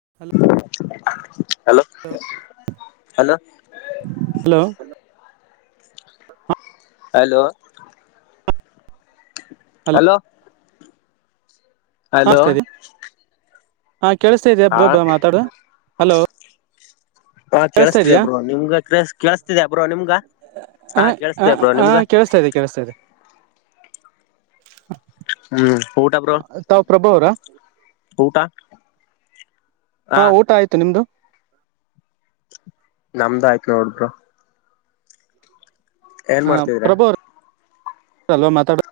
[inaudible] [inaudible] Hello hello hello hello hello ಹಾಂ ಕೇಳಿಸ್ತಾ ಇದ್ಯಾ ಹಾ ಬ್ರೊಬ್ಬ ಮಾತಾಡು ಹಲೋ. ಹಾ ಕೇಳಿಸ್ತಾ ಕೇಳಸ್ತಿದೆ ಇದಯಾ ಬ್ರೋ ನಿಮ್ಗ ಕೆಳ್ ಕೇಳಿಸಸ್ತಿದ್ಯ ಬ್ರೊ ನಿಮ್ಗ. ಹ ಹಾ ಹ ಕೇಳಿಸ್ತಿದೆ ಬ್ರೋ ಹ ನಿಮ್ಗ ಕೇೇಳಸ್ತಾ ಇದೆ ಕೇೇಳಸ್ತಾ ಇದೆ ಹ್ಮ್ ಊಟ ಬ್ರೋ ತಾಾವ್ ಪ್ರಭಾ ಅವ್ರ ಊಟ ಹಾ ಊಟ ಆಯ್ತು ನಿಮ್ದು ನಮ್ದ ಆಯ್ತ ನೋಡು ಬ್ರೊ. ಹ ಮಾಡ್ತಿದೀರಾ ಪ್ರಭೋ ಅಲ್ವಾ ಮಾತಾಡೊ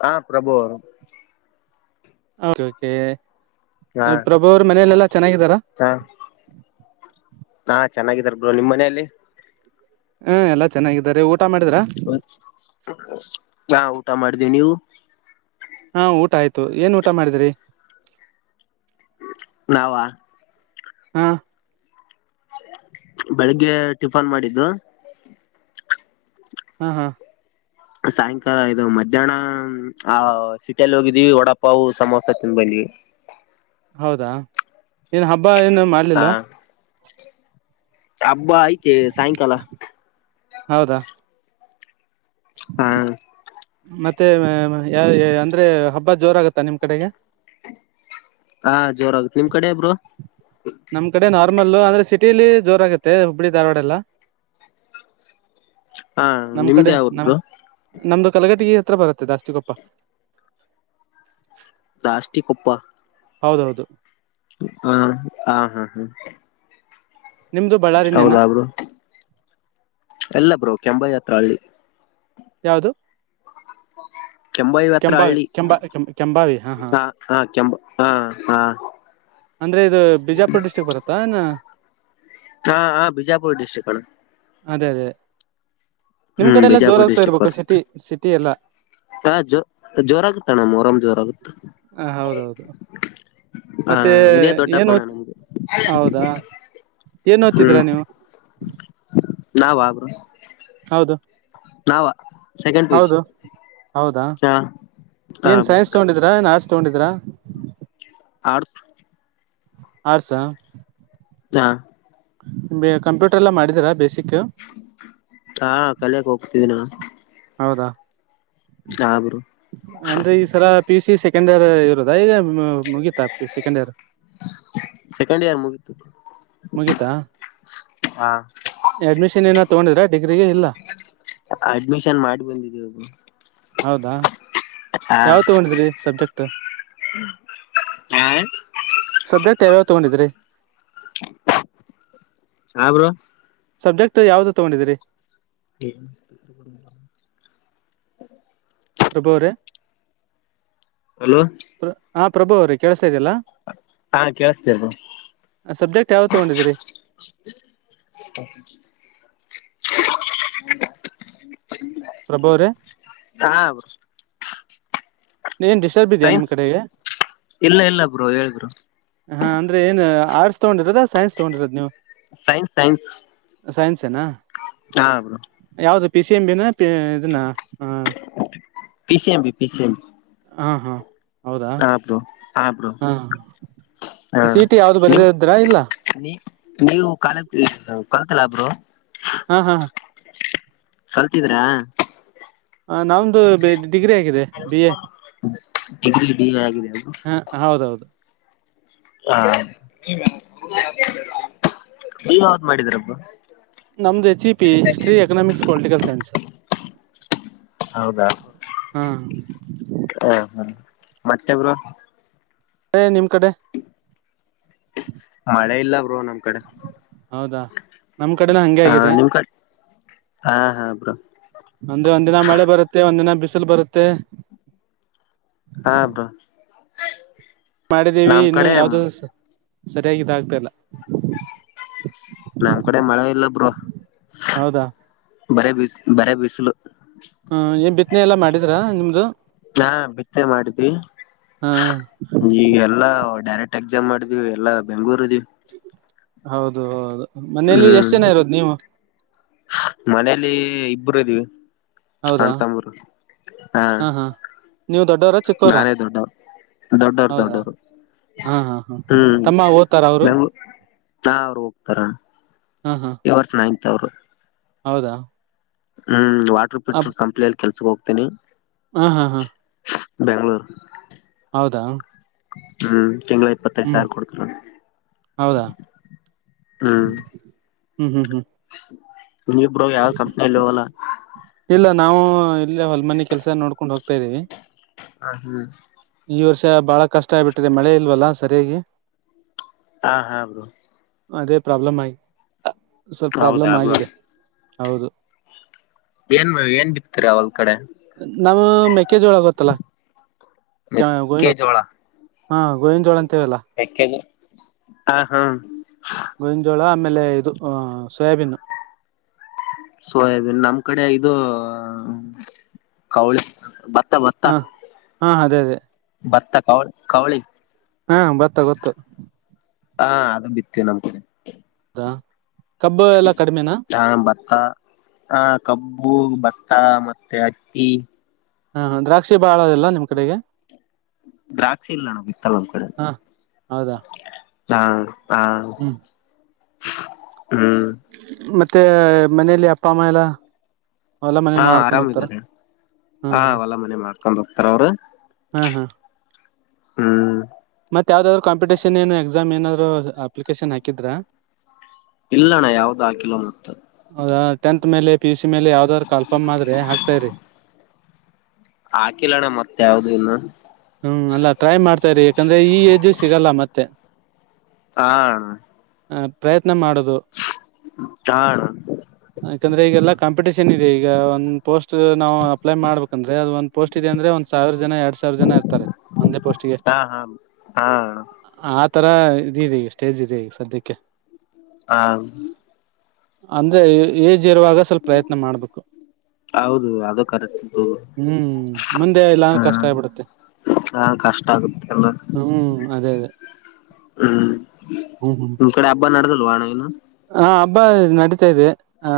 ಹಾ ಪ್ರಭು. ಒಕೆ ಹಾ ಪ್ರಭು ಅವರು ಮನೆಯಲೆಲ್ಲಾ ಚೆನ್ನಾಗಿದ್ದಾರಾ. ಹಾ ಹಾ ಚೆನ್ನಾಗಿದಾರೆ ಬ್ರೊ ನಿಮ್ಮ ಮನೆಯಲ್ಲಿ. ಹ್ಮ ಎಲ್ಲಾ ಚೆನ್ನಾಗಿದ್ದಾರೆ ಒಟ್ಟ್ [unintelligible] ನಾ ಊಟ ಮಾಡಿದೀವಿ ನೀವು. ಹಾ ಊಟ ಆಯ್ತು ಏನ್ ಊಟ ಮಾಡಿದ್ರಿ. ನಾವ ಹಾ ಬೆಳಿಗ್ಗೆ ಟಿಫಾನ್ ಮಾಡಿದ್ದು ಹಾ ಹಾ ಸಾಯಂಕಾಲ ಇದು ಮಧ್ಯಾಹ್ನ ಆ ಸಿಟಿಯಲ್ಲಿ ಹೋಗಿದೀವಿ ವಡಪ್ಪವು ಸಮೋಸ ತಿನ್ಬಲ್ಲಿಿ ಹೌದಾ ಏನ್ ಹಬ್ಬ ಏನು ಮಾಡ್ಲಿಲ್ವಾ ಹಬ್ಬಾ ಐ್ತೆ ಸಾಯಂಕಾಲ ಹೌದಾ ಹಾ ಮತ್ತೆ ಯ ಅಂದ್ರೆ ಹಬ್ಬ ಜೋರಗತ್ತಾ ನಿಮ್ ಕಡೆಗೆ ಹಾ ಜೋರ ಆಗುತ್ತೆ ನಿಮ್ ಕಡೆ ಇಬ್ರು ನಮ್ ಕಡೆ ನಾರ್ಮಲ್ಲ ಅಂದ್ರೆ ಸಿಟಿಲಿ ಜೋರಾಗತ್ತೆ ಹುಬ್ಳಿ ಧಾರವಾಡ ಎಲ್ಲ ಹಾ ನಮ್ ಕಡೆ ನಿಮ್ದೇ ಯಾವೂರ್ ನಮ ಬ್ರೋ ನಮ್ದು ಕಲಗಟಿಗೆ ಹತ್ರ ಬರುತ್ತೆ ಜಾಸ್ತಿ ಚಚ್ಚು ಕೊಪ್ಪ ದಾಸ್ಟಿ ಕೊಪ್ಪ ಹೌದೌದು ಹಾ ಹಾ ಹಾ ಹಾ ನಿಮ್ದು ಬಳ್ಳಾರಿನ್ಯೇನಾ ಹೌದಾ ಬ್ರೋ ಎಲ್ಲ ಬ್ರೋ ಕೆಂಬ ಜಾತ್ರ ಹಳ್ಳಿ ಯಾವದು ಹ ಕೆಂಬಾಯವ ಅತ್ರ ಹಳ್ಳಿ ಕೆಂ ಕೆಂಬಾವಿ ಹಾ ಹ ಹಾ ಕೆ ಹಾ ಹಾ ಅಂದ್ರೆ ಇದು ಬಿಜಾಪುರ್ ಡಿಸ್ಟ್ರಿಕ್ ಬರುತ್ತಾ ಇನ್ನ ಹಾ ಹಾ ಬಿಜಾಪುರ ಡಿಸ್ಟ್ರಿಕ್ಣ ಅದೇ ಅದೇ ನಿಮ್ ಕಡೆ ಎಲ್ಲ ಬಿಜಾಪುರ್ ಜೋರಾಗ್ತಾ ಡಿಸ್ಟ್ರಿಕ್ ಇರ್ಬೇಕು ಬರುತ್ತೆ ಸಿಟಿ ಸಿಟಿ ಎಲ್ಲ ಜೋರ ಆಗುತ್ತ ಅಣ್ಣ್ ಮರಮ್ ಜೋರ ಆಗುತ್ತ ಹ ಹೌದೌದು ಮತ್ತೆ ಏನು ಹೌದಾ ಏನ್ ಓದ್ತಿದೀರಾ ನೀವು ನಾ ಬಬರು ಹೌದು ನಾವ ಸೆಕೆಂಡ್ ಹೌದು ಪೊಸಿಷನ್ ಹೌದಾ ಏನು ಬ್ರೋ ಸೈನ್ಸ್ ತೊಗೊಂಡಿದೀರಾ ಏನು ಆರ್ಟ್ಸ್ ತಗೊಂಡಿದ್ದೀರಾ ಆ ಆಸ ಹಾ ಕಂಪ್ಯೂಟರ್ ಎಲ್ಲ ಮಾಡಿದ್ರ ಬೇಸಿಕ್ ಹಾ ಕಲಿಯಕ್ ಹೋಗ್ತಿದ್ದ ನಾನು ಹೌದಾ ಅಂದ್ರೆ ಈ ಸರ ಪಿು ಸಿ ಸೆಕೆಂಡ್ ಇಯರ್ ಇರೋದ ಈಗ ಮುಗತಾ ಸೆಕೆಂಡ್ ಇಯರ್ ಸೆಕೆಂಡ್ ಇಯರ್ ಮುಗಿತ್ತು ಮುಗಿತಾ ಅಡ್ಮಿಷನ್ ಏನ ತಗೊಂಡಿದ್ರ ಅಡ್ಮಿಷನ್ ಮಾಡಿ ಬಂದಿದೀನಿ ಹೌದಾ ಯಾವ ತಗೊಂಡಿದ್ರಿ ಸಬ್ಜೆಕ್ಟ್ ಹಾ ಸದ್ಯಕ್ಟ್ ಯಾವ್ಯಾವ ತಗೊಂಡಿದ್ರಿ ಯಬ್ರು ಸಬ್ಜೆಕ್ಟ್ ಯಾವ್ದು ತಗೊಂಡಿದೀರಿ ಬ ಪ್ರಭೋರೆ ಹಲೋ ಹಾ ಪ್ರಭು ಅವ್ರಿ ಕೆಳ್ಸಾ ಇದಲ್ಲಾ ಹಾ ಕೇಳಿಸ್ತಿದೆ ಬ್ರೋ ಸಬ್ಜೆಕ್ಟ್ ಯಾವ ತಗೊಂಡಿದಿರಿ [unintelligible] ಪ್ರಭಾವ ಅರೇ ಹಾಂ ಬ್ರೊ ಡಿಸ್ಟರ್ಬ್ ಇದೆಯಾ ನಿಮ್ ಕಡೆಗೆ ಇಲ್ಲ ಇಲ್ಲ ಬ್ರೋ ಹೇಳಿ ಬ್ರೋ ಹಾ ಅಂದ್ರ ಏನ್ ಆರ್ಟ್ಸ್ ತೊಗೊಂಡಿರದಾ ಸೈನ್ಸ್ ತಗೊಂಡಿರೋದ್ ನೀವು ಸೈನ್ಸ್ ಸೈನ್ಸ್ ಸೈನ್ಸ ಏನಾ ಹಾ ಬ್ರೋ ಯಾವ್ದ ಪಿ ಸಿ ಎಂ ಬಿ ನ ಇದನ್ನ ಹ ಪಿ ಸಿ ಎಂ ಹ ಹಾ ಹೌದಾ ಹಾಂ ಬ್ರೊ ಹಾಂ ಬ್ರೋ ಹಾ ಹಾ ಸಿ ಟಿ ಯಾವ್ದು ನಿಮ್ ಬರೆದಿದ್ರಾ ಇಲ್ಲ ನೀ ನೀವು ಕಾಲ [unintelligible] ಬ್ರೊ ಹಾ ಹಾ ಹಾಂ [unintelligible] ಹ ನಮ್ದು ಬೇ ಡಿಗ್ರಿ ಆಗಿದೆ ಬಿ. ಎ ಡಿಗ್ರಿ ಡಿ ಆಗಿದೆ ಬ್ರೋ ಹಾ ಹೌದೌದು ನೀವ ಯಾವದ್ ಮಾಡಿದಿರ ಬ್ರೊ ನಮ್ದು H E P history economics political science ಹೌದಾ ಹಾ ಹಾ ಹಾ ಮತ್ತೆ ಬ್ರೊ ಎ ನಿಮ್ ಕಡೆ ಮಳೆ ಇಲ್ಲ ಬ್ರೋ ನಮ್ ಕಡೆ ಹೌದಾ ನಮ್ ಕಡೆನೂ ಹಂಗೆ ಹಾ ಆಗಿದೆ ನಿಮ್ ಕಡೆ ಹಾ ಹಾ ಬ್ರೋ ಒಂದೆ ಒಂದಿನ ಮಳೆ ಬರುತ್ತೆ ಒಂದಿನ ಬಿಸ್ ಕುತಲ್ ಬರುತ್ತೆ ಹಾ ಬ್ರೊ ಮಾಡಿದ್ದೀವಿ ಇನ್ನು ಯಾವ್ದ ಸರಿಯಾಗಿ ಇದಗ್ತಲ್ಲ ನಮ್ ಕಡೆ ಮಳೆ ಇಲ್ಲ ಬ್ರೊ ಹೌದಾ ಬರೀ ಬಿಸಿಲು ಬರೀ ಬಿಸಿಲು ಹ ಏನ್ ಬಿತ್ತನೆ ಎಲ್ಲಾ ಮಾಡಿದ್ರಾ ನಿಮ್ದು ನಾ ಬಿತ್ನೆ ಮಾಡಿದ್ವಿ ಹ ಈಗ ಎಲ್ಲಾ ಡೈರೆಕ್ಟ್ ಎಕ್ಸಾಮ್ ಮಾಡಿದೀವಿ ಎಲ್ಲಾ ಬೆಂಗ್ಳೂರ್ ಇದೀವಿ ಹೌದು ಮನೇಲಿ ಎಷ್ಟ ಹ್ಮ್ ಜನ ಇರೋದು ನೀವು ಮನೇಲಿ ಇಬ್ಬರು ಇದ್ದೀವಿ ಹೌದಾ ಅಣ್ ತಮ್ಮರು ಹಾ ಹಾ ನೀವು ದೊಡ್ಡವ್ರ ಚಿಕ್ಕವ್ರ ನಾನೇ ದೊಡ್ಡವ ದೊಡ್ಡವರು ದೊಡ್ಡವರು ಹಾ ಹಾ ಹ್ಮ್ ತಮ್ಮ ಓದ್ತಾರ ಅವರು ಬೆಂಗೂಳು ಹಾ ಅವ್ರು ಹೋಗ್ತಾರ ಹಾ ಹಾ ಈ ವರ್ಷ ನಾಯಿತ್ ಅವರು ಹೌದಾ ಹ್ಮ್ ವಾಟರ್ ಫಿಲ್ಟರ್ ಕಂಪ್ನಿಯಲ್ಲಿ ಕೆಲ್ಸಕ್ ಹೋಗ್ತೇನಿ ಹಾ ಹಾ ಹಾ ಬೆಂಗಳೂರು ಹೌದಾ ಹ್ಮ್ ತಿಂಗಳ ಇಪ್ಪತ್ತೈದು ಹ್ಮ್ ಸಾವಿರ ಕೊಡ್ತನಿ ಹೌದಾ ಹ್ಮ್ ಹ್ಮ್ ನಿವ್ ಬ್ರೊ ಯಾವ ಕಂಪ್ನಿಯಲ್ಲಿ ಹೋಗಲ್ಲ ಇಲ್ಲ ನಾವು ಇಲ್ಲ ಹೊಲ್ ಮನಿ ಕೆಲ್ಸ ನೋಡ್ಕೊಂಡ್ ಹೋಗ್ತಾ ಇದ್ದೀವಿ ಹಾ ಹ್ಮ ಈ ವರ್ಷ ಬಾಳ ಕಷ್ಟ ಆಗ್ಬಿಟ್ಟಿದೆ ಮಳೆ ಇಲ್ವಲ್ಲಾ ಸರಿಯಾಗಿ ಹಾ ಹಾ ಬ್ರೊ ಅದೇ ಪ್ರಾಬ್ಲಮ್ ಆಗಿ ಸ್ವಲ್ಪ ಹೌದಾ ಪ್ರಾಬ್ಲಮ್ ಬ್ರೋ ಆಗಿದೆ ಹೌದು ಏನ್ ಏನ್ ಬಿತ್ತರಿ ಅವಾಗ ನಾವ್ ಮೆಕ್ಕೆಜೋಳ ಗೊತ್ತಲ್ಲ ಮೆಕ್ಕೆಜೋಳ ಹಾ ಗೋವಿನ ಜೋಳ ಅಂತೇವಲ್ಲ ಮೇಕೆ ಹಾ ಹಾ ಗೋವಿನಜೋಳ ಆಮೇಲೆ ಇದು ಸೋಯಾಬಿನು ಸೊಯಬಿನ್ ನಮ್ ಕಡೆ ಇದು ಕವಳಿ ಭತ್ತ ಭತ್ತ ಹಾ ಹಾ ಅದೇ ಅದೇ ಕವ ಕವಳಿ ಹಾ ಬತ್ತ ಗೊತ್ತು ಹಾ ಅದು ಬಿತ್ತುವಿ ನಮ್ಮ್ಕಡೆ ಹಾ ಹಾ ಬತ್ತ ಹ ಕಬ್ಬು ಬತ್ತ ಮತ್ತೆ ಅಕ್ಕಿ ಹಾ ದ್ರಾಕ್ಷಿ ಬಾಳ ಅದೆಲ್ಲ ನಿಮ್ ಕಡೆಗೆ ದ್ರಾಕ್ಷಿ ಇಲ್ಲ ಅಣ್ಣ ಬಿತ್ತಲ್ಲ ನಮ್ಮ ಕಡೆ ಹ ಹೌದಾ ಹಾ ಹಾ ಹ್ಮ್ ಹ್ಮ್ ಮತ್ತೆ ಮನಲಿ ಅಪ್ಪ ಅಮ್ಮ ಎಲ್ಲ ಹೋಲ ಮನೆ ಮಾಡ್ಕೊಂಡ್ ಹೋಗ್ತಾರ ಹ್ಮ್ ಹ ಹ್ಮ್ ಹೊಲ ಮನೆ ಮಾಡ್ಕೊಂಡ ಹೋಗ್ತಾರ ಅವರು ಹ್ಮ್ ಹ್ಮ್ ಹ್ಮ್ ಮತ್ತ ಯಾವ್ದಾದ್ರು ಕಾಂಪಟಷನ್ ಏನಾ ಎಕ್ಸಾಮ್ ಏನಾದ್ರು ಅಪ್ಲಿಕೇಶನ್ ಹಾಕಿದ್ರಾ ಇಲ್ಲಣ್ಣ ಯಾವದೂ ಆಕಿಲ ಮತ್ತ ಟೆಂತಮೇಲೆ ಪಿಯುಸಿ ಮೇಲೆ ಯಾವ್ದಾದ್ರು ಕಾಲ್ ಫಾರ್ಮ್ ಆದ್ರೆ ಹಾಕ್ತಾರಿ ಹಾಕಿಲ್ಲಣ್ಣ ಮತ್ತ ಯಾವ್ದ ಇನ್ನು ಹ್ಮ್ ಅಲ್ಲಾ ಟ್ರೈ ಮಾಡ್ತಾರಿ ಯಾಕಂದ್ರೆ ಈ ಏಜ್ ಸಿಗಲ್ಲ ಮತ್ತೆ ಹಾ ಪ್ರಯತ್ನ ಮಾಡುದು ಹ ಅಣ್ಣ ಯಾಕಂದ್ರೆ ಈಗೆಲ್ಲ ಕಂ ಟೇಷನ್ ಇದೆ ಈಗ ಒಂದ್ ಪೋಸ್ಟ್ ನಾವು ಅಪ್ಲೈ ಮಾಡ್ಬೇಕಂದ್ರೆ ಅದು ಒಂದ ಪೋಸ್ಟ್ ಇದೆ ಅಂದ್ರೆ ಒಂದ ಸಾವಿರ ನ ಎರಡ್ ಸಾವಿರ ಜನ ಇರ್ತಾರೆ ಒಂದೇ ಪೋಸ್ಟ್ಗೆ ಹ ಹಾ ಹಾ ಅಣ್ಣ ಆ ತರ ಇಡೀದೇ ಈಗ ಸ್ಟೇಜ್ ಇದ ಈಗ ಸದ್ಯಕ್ಕೆ ಹಾ ಅಂದ್ರೆ ಏಜ್ ಇರುವಾಗ ಸ್ವಲ್ಪ ಪ್ರಯತ್ನ ಮಾಡ್ಬೇಕು ಹೌದು ಅದು ಕರೆಕ್ಟ್ ಹ್ಮ್ ಮುಂದೆ ಇಲ್ಲ ಹ ಅಂದ್ರೆ ಕಷ್ಟ ಆಗ್ಬಿಡತ್ತೆ ಹಾ ಕಷ್ಟ ಆಗುತ್ತೆ ಎಲ್ಲ ಅದೇ ಅದೇ ಹ್ಮ್ ನಿಮ್ ಕಡೆ ಹಬ್ಬ ನಡದಲ್ವಾಣ ಇನ್ನೂ ಹಾ ಹಬ್ಬಾ ನಡೀತಾ ಇದೆ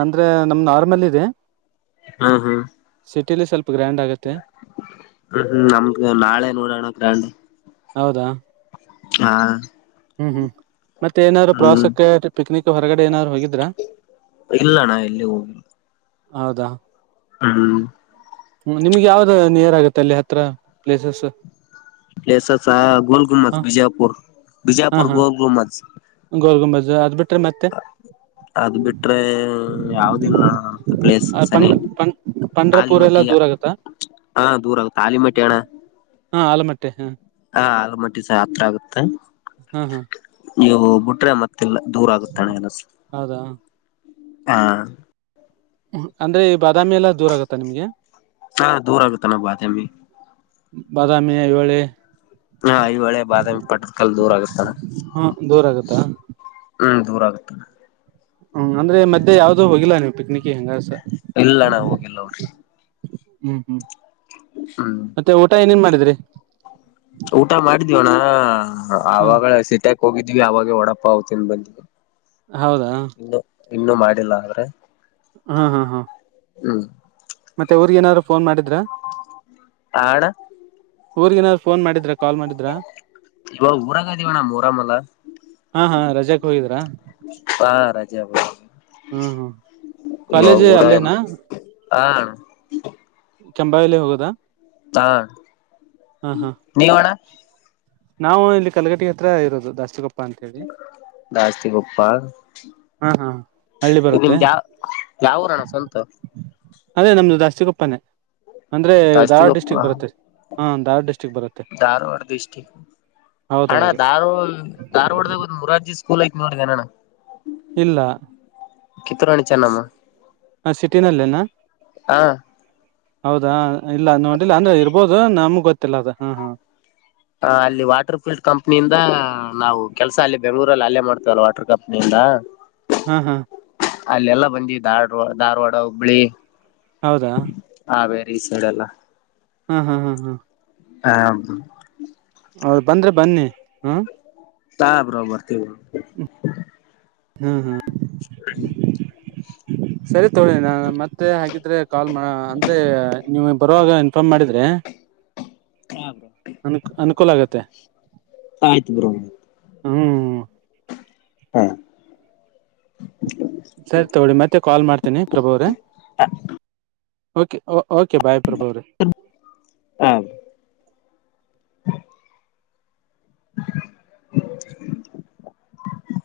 ಅಂದ್ರೆ ನಮ್ ನಾರ್ಮಲ್ ಇದೆ ಹಾ ಹಾ್ ಸಿಟಿಲಿ ಸ್ವಲ್ಪ ಗ್ರ್ಯಾಂಡ್ ಆಗುತ್ತೆ ಹ್ಮ್ ಹ್ಮ್ ನಮ್ದ ನಾಳೆ ನೋಡಣ ಗ್ರಾಂಡ್ ಹೌದಾ ಹ್ಮ್ ಹ್ಮ್ ಮತ್ತೆ ಏನಾದ್ರು ಪ್ರವಾಸಕ್ಕೆ ಪಿಕ್ನಿಕ್ ಹೊರಗಡೆ ಏನಾದ್ರು ಹೋಗಿದ ಇಲ್ಲಣಾ ಎಲ್ಲಿ ಹೋಗಿಲ್ಲ ಹೌದಾ ಹ್ಮ್ ಹ್ಮ ನಿಮ್ಗೆ ಯಾವ್ದ ನಿಯರ್ ಆಗತ್ತೆ ಅಲ್ಲಿ ಹತ್ರ ಪ್ಲೇಸಸ್ ಪ್ಲೇಸಸಾ ಗೋಲಗುಂಬಜ ಹ ಬಿಜಾಪುರ್ ಹಾ ಬಿಜಾಪುರ್ ಹಾ ಗೋಲಗುಂಬಜ ಗೋಲ್ ಗುಂಬಜ್ ಅದ್ ಬಿಟ್ರೆ ಮತ್ತೆ ಅದು ಬಿಟ್ರೆ ಯಾವ್ದಿಲ್ಲ ಪ್ಲೇಸ್ ಪಂಡ ಸನಿ ಪಂ ಪಂಡ್ರಪೂರ್ ಎಲ್ಲಾ ಆಲಮಟ್ಟಿ ದೂರ ಆಗತ್ತಾ ಹಾ ದೂರ ಆಗುತ್ತ ಆಲಮಟ್ಟಿ ಅಣ್ಣ ಹಾ ಆಲಮಟ್ಟೆ ಹಾ ಹಾ ಆಲಮಟ್ಟಿಸ ಹತ್ರ ಆಗುತ್ತೆ ಹಾ ಹಾ ನೀವು ಬಿಟ್ರೆ ಮತ್ತ ದೂರ ಆಗುತ್ತಾನ ಅನಸ ಹೌದಾ ಹಾ ಅಂದ್ರೆ ಈ ಬಾದಾಮಿ ಎಲ್ಲ ದೂರ ಆಗತ್ತಾ ನಿಮ್ಗೆ ಹಾ ದೂರ ಆಗತನ ಅಣ್ಣ ಬಾದಾಮಿ ಬಾದಾಮಿ ಐಹೊಳೆ ಹಾ ಐಹೊಳೆ ಬಾದಾಮಿ ಪಟ್ಟದಕಲ್ಲ ದೂರ ಆಗತಣ್ಣ ಹ ದೂರ ಆಗತ್ತಾ ಹ್ಮ ದೂರ ಆಗುತ್ತಣ್ಣ ಹ್ಮ್ ಅಂದ್ರೆ ಈ ಮಧ್ಯೆ ಯಾವುದು ಹೋಗಿಲ್ಲ ನೀವು ಪಿಕ್ನಿಕ್ ಇಲ್ಲಣಾ ಹೋಗಿಲ ನೋಡ್ರಿ ಹ್ಮ್ ಹ್ಮ್ ಹ್ಮ್ ಮತ್ತೆ ಊಟ ಏನೇನ್ ಮಾಡಿದ್ರಿ ಊಟ ಮಾಡಿದಿವಣ್ಣ ಹಾ ಆವಾಗೆ ಸಿಟ್ಯಾಕ್ ಹೋಗಿದ್ವಿ ಅವಾಗೆ ಒಡಪ್ಪಾವ ತಿಂದ ಬಂದಿವಿ ಹೌದಾ ಇನ್ನು ಮಾಡಿಲ್ಲ ಆದ್ರೆ ಹಾ ಹಾ ಹಾ ಹ್ಮ್ ಮತ್ತೆ ಊರಿಗೆನಾದರು ಫೋನ್ ಮಾಡಿ ಆ ಅಣ್ಣ ಊರಿಗೆನರ ಫೋನ್ ಮಾಡಿದ್ರೆ ಕಾಲ್ ಮಾಡಿದ್ರ ಇವಾಗ ಊರಾಗ ಅದೀವಣ್ಣ ಮೊಹರಂ ಅಲ್ಲ ಹಾ ಹಾ ರಜಕ್ ಹೋಗಿದ್ರಾ ಹಾ ರಜ ಹ್ಮ್ ಹ್ಮ್ ಇವಾಗ ಕಾಲೇಜ್ ಊರ ಅಲ್ಲೇನಾ ಹ ಕೆಂಭಾವಿಲ್ಲೆ ಹೋಗೋದಾ ಹಾ ಹಾ ಹಾ ನೀವ್ ಅಣ್ಣ ನಾವು ಇಲ್ಲಿ ಕಲಗಟಿ ಹತ್ರ ಇರೋದು ದಾಸಗಪ್ಪ ದಾಸ್ತಿಗೊಪ್ಪ ಹಾ ಹಾ ಹಳ್ಳಿ ಬರುತ್ತೆ ನಿಮ್ಮದ ಯಾ ಯಾವ ಊರಣ್ಣ ಸ್ವಂತ ಅದೇ ನಮ್ದು ದಾಸ್ತಿಗೊಪ್ಪನೇ ಅಂದ್ರೆ ಧಾರ್ವಾಡ ದಾಸ್ತಿಗೊಪ್ಪ ಡಿಸ್ಟ್ರಿಕ್ ಬರುತ್ತೆ ಹಾ ಧಾರ್ವಾಡ ಡಿಸ್ಟ್ರಿಕ್ ಬರುತ್ತೆ ಧಾರವಾಡ ಡಿಸ್ಟಿಕ್ ಅಣ್ಣ ಹೌದೌದು ಧಾರ್ವಾ ಧಾರ್ವಾಡ್ದಾಗ ಮುರಾರ್ಜಿ ಸ್ಕೂಲ್ ಐತ್ ನೋಡಿದ್ದೇನ ಅಣ್ಣ ಇಲ್ಲ ಕಿತ್ತು ರಾಣಿ ಚೆನ್ನಮ್ಮ ಸಿಟಿನಲ್ಲೇನಾ ಹಾ ಹೌದಾ ಇಲ್ಲ ನೋಡಿಲ್ಲ ಅಂದ್ರೆ ಇರ್ಬೋದು ನಮ್ಗ್ ಗೊತ್ತಿಲ್ಲ ಅ ಹಾ ಹಾ ಹ ಅಲ್ಲಿ ವಾಟರ್ ಫುಲ್ಡ್ ಕಂಪ್ನಿಯಿಂದ ನಾವು ಕೆಲಸ ಅಲ್ಲಿ ಬೆಂಗ್ಗಳೂರಲ್ಲಿ ಅಲ್ಲೇ ಮಾಡ್ತೇವಲ್ಲ ವಾಟರ್ ಕಂಪ್ನಿಯಿಂದ ಹ್ಮ್ ಹ್ಮ್ ಅಲ್ಲೆಲ್ಲಾ ಬಂದಿವಿ ಧಾರ್ವಾ ಧಾರವಾಡ ಹುಬ್ಬಳಿ ಹೌದಾ ಹಾ ಬೇರೆ ಈ ಸೈಡಲ್ಲ ಹ್ಮ್ ಹ್ಮ್ ಹ್ಮ್ ಹ್ಮ್ ಹಾ ಹೌದು ಬಂದ್ರೆ ಬನ್ನಿ ಹಾ ಆ ಬ್ರೋ ಬರ್ತಿವ ಬ್ರೋ ಹಾ ಹಾ ಹ್ಮ್ ಸರಿ ತೊಳಿ ನಾನ ಮತ್ತೆ ಹಾಗಿದ್ರೆ ಕಾಲ್ ಅಂದ್ರೆ ನೀವು ಬರುವಾಗ ಇನ್ಫಾರ್ಮ್ ಮಾಡಿದ್ರೆ ಬ್ರೋ ಅನು ಅನುಕೂಲ ಆಗತ್ತೆ ಆಯ್ತು ಬ್ರೋ ಹ್ಮ್ ಹಾ ಸರಿ ತಗೊಳ್ಳಿ ಮತ್ತೆ ಕಾಲ್ ಮಾಡ್ತೀನಿ ಪ್ರಭು ಅವರೇ ಓಕೆ ಬಾಯ್ ಪ್ರಭು ಅವ್ರೆ ಹ [inaudible]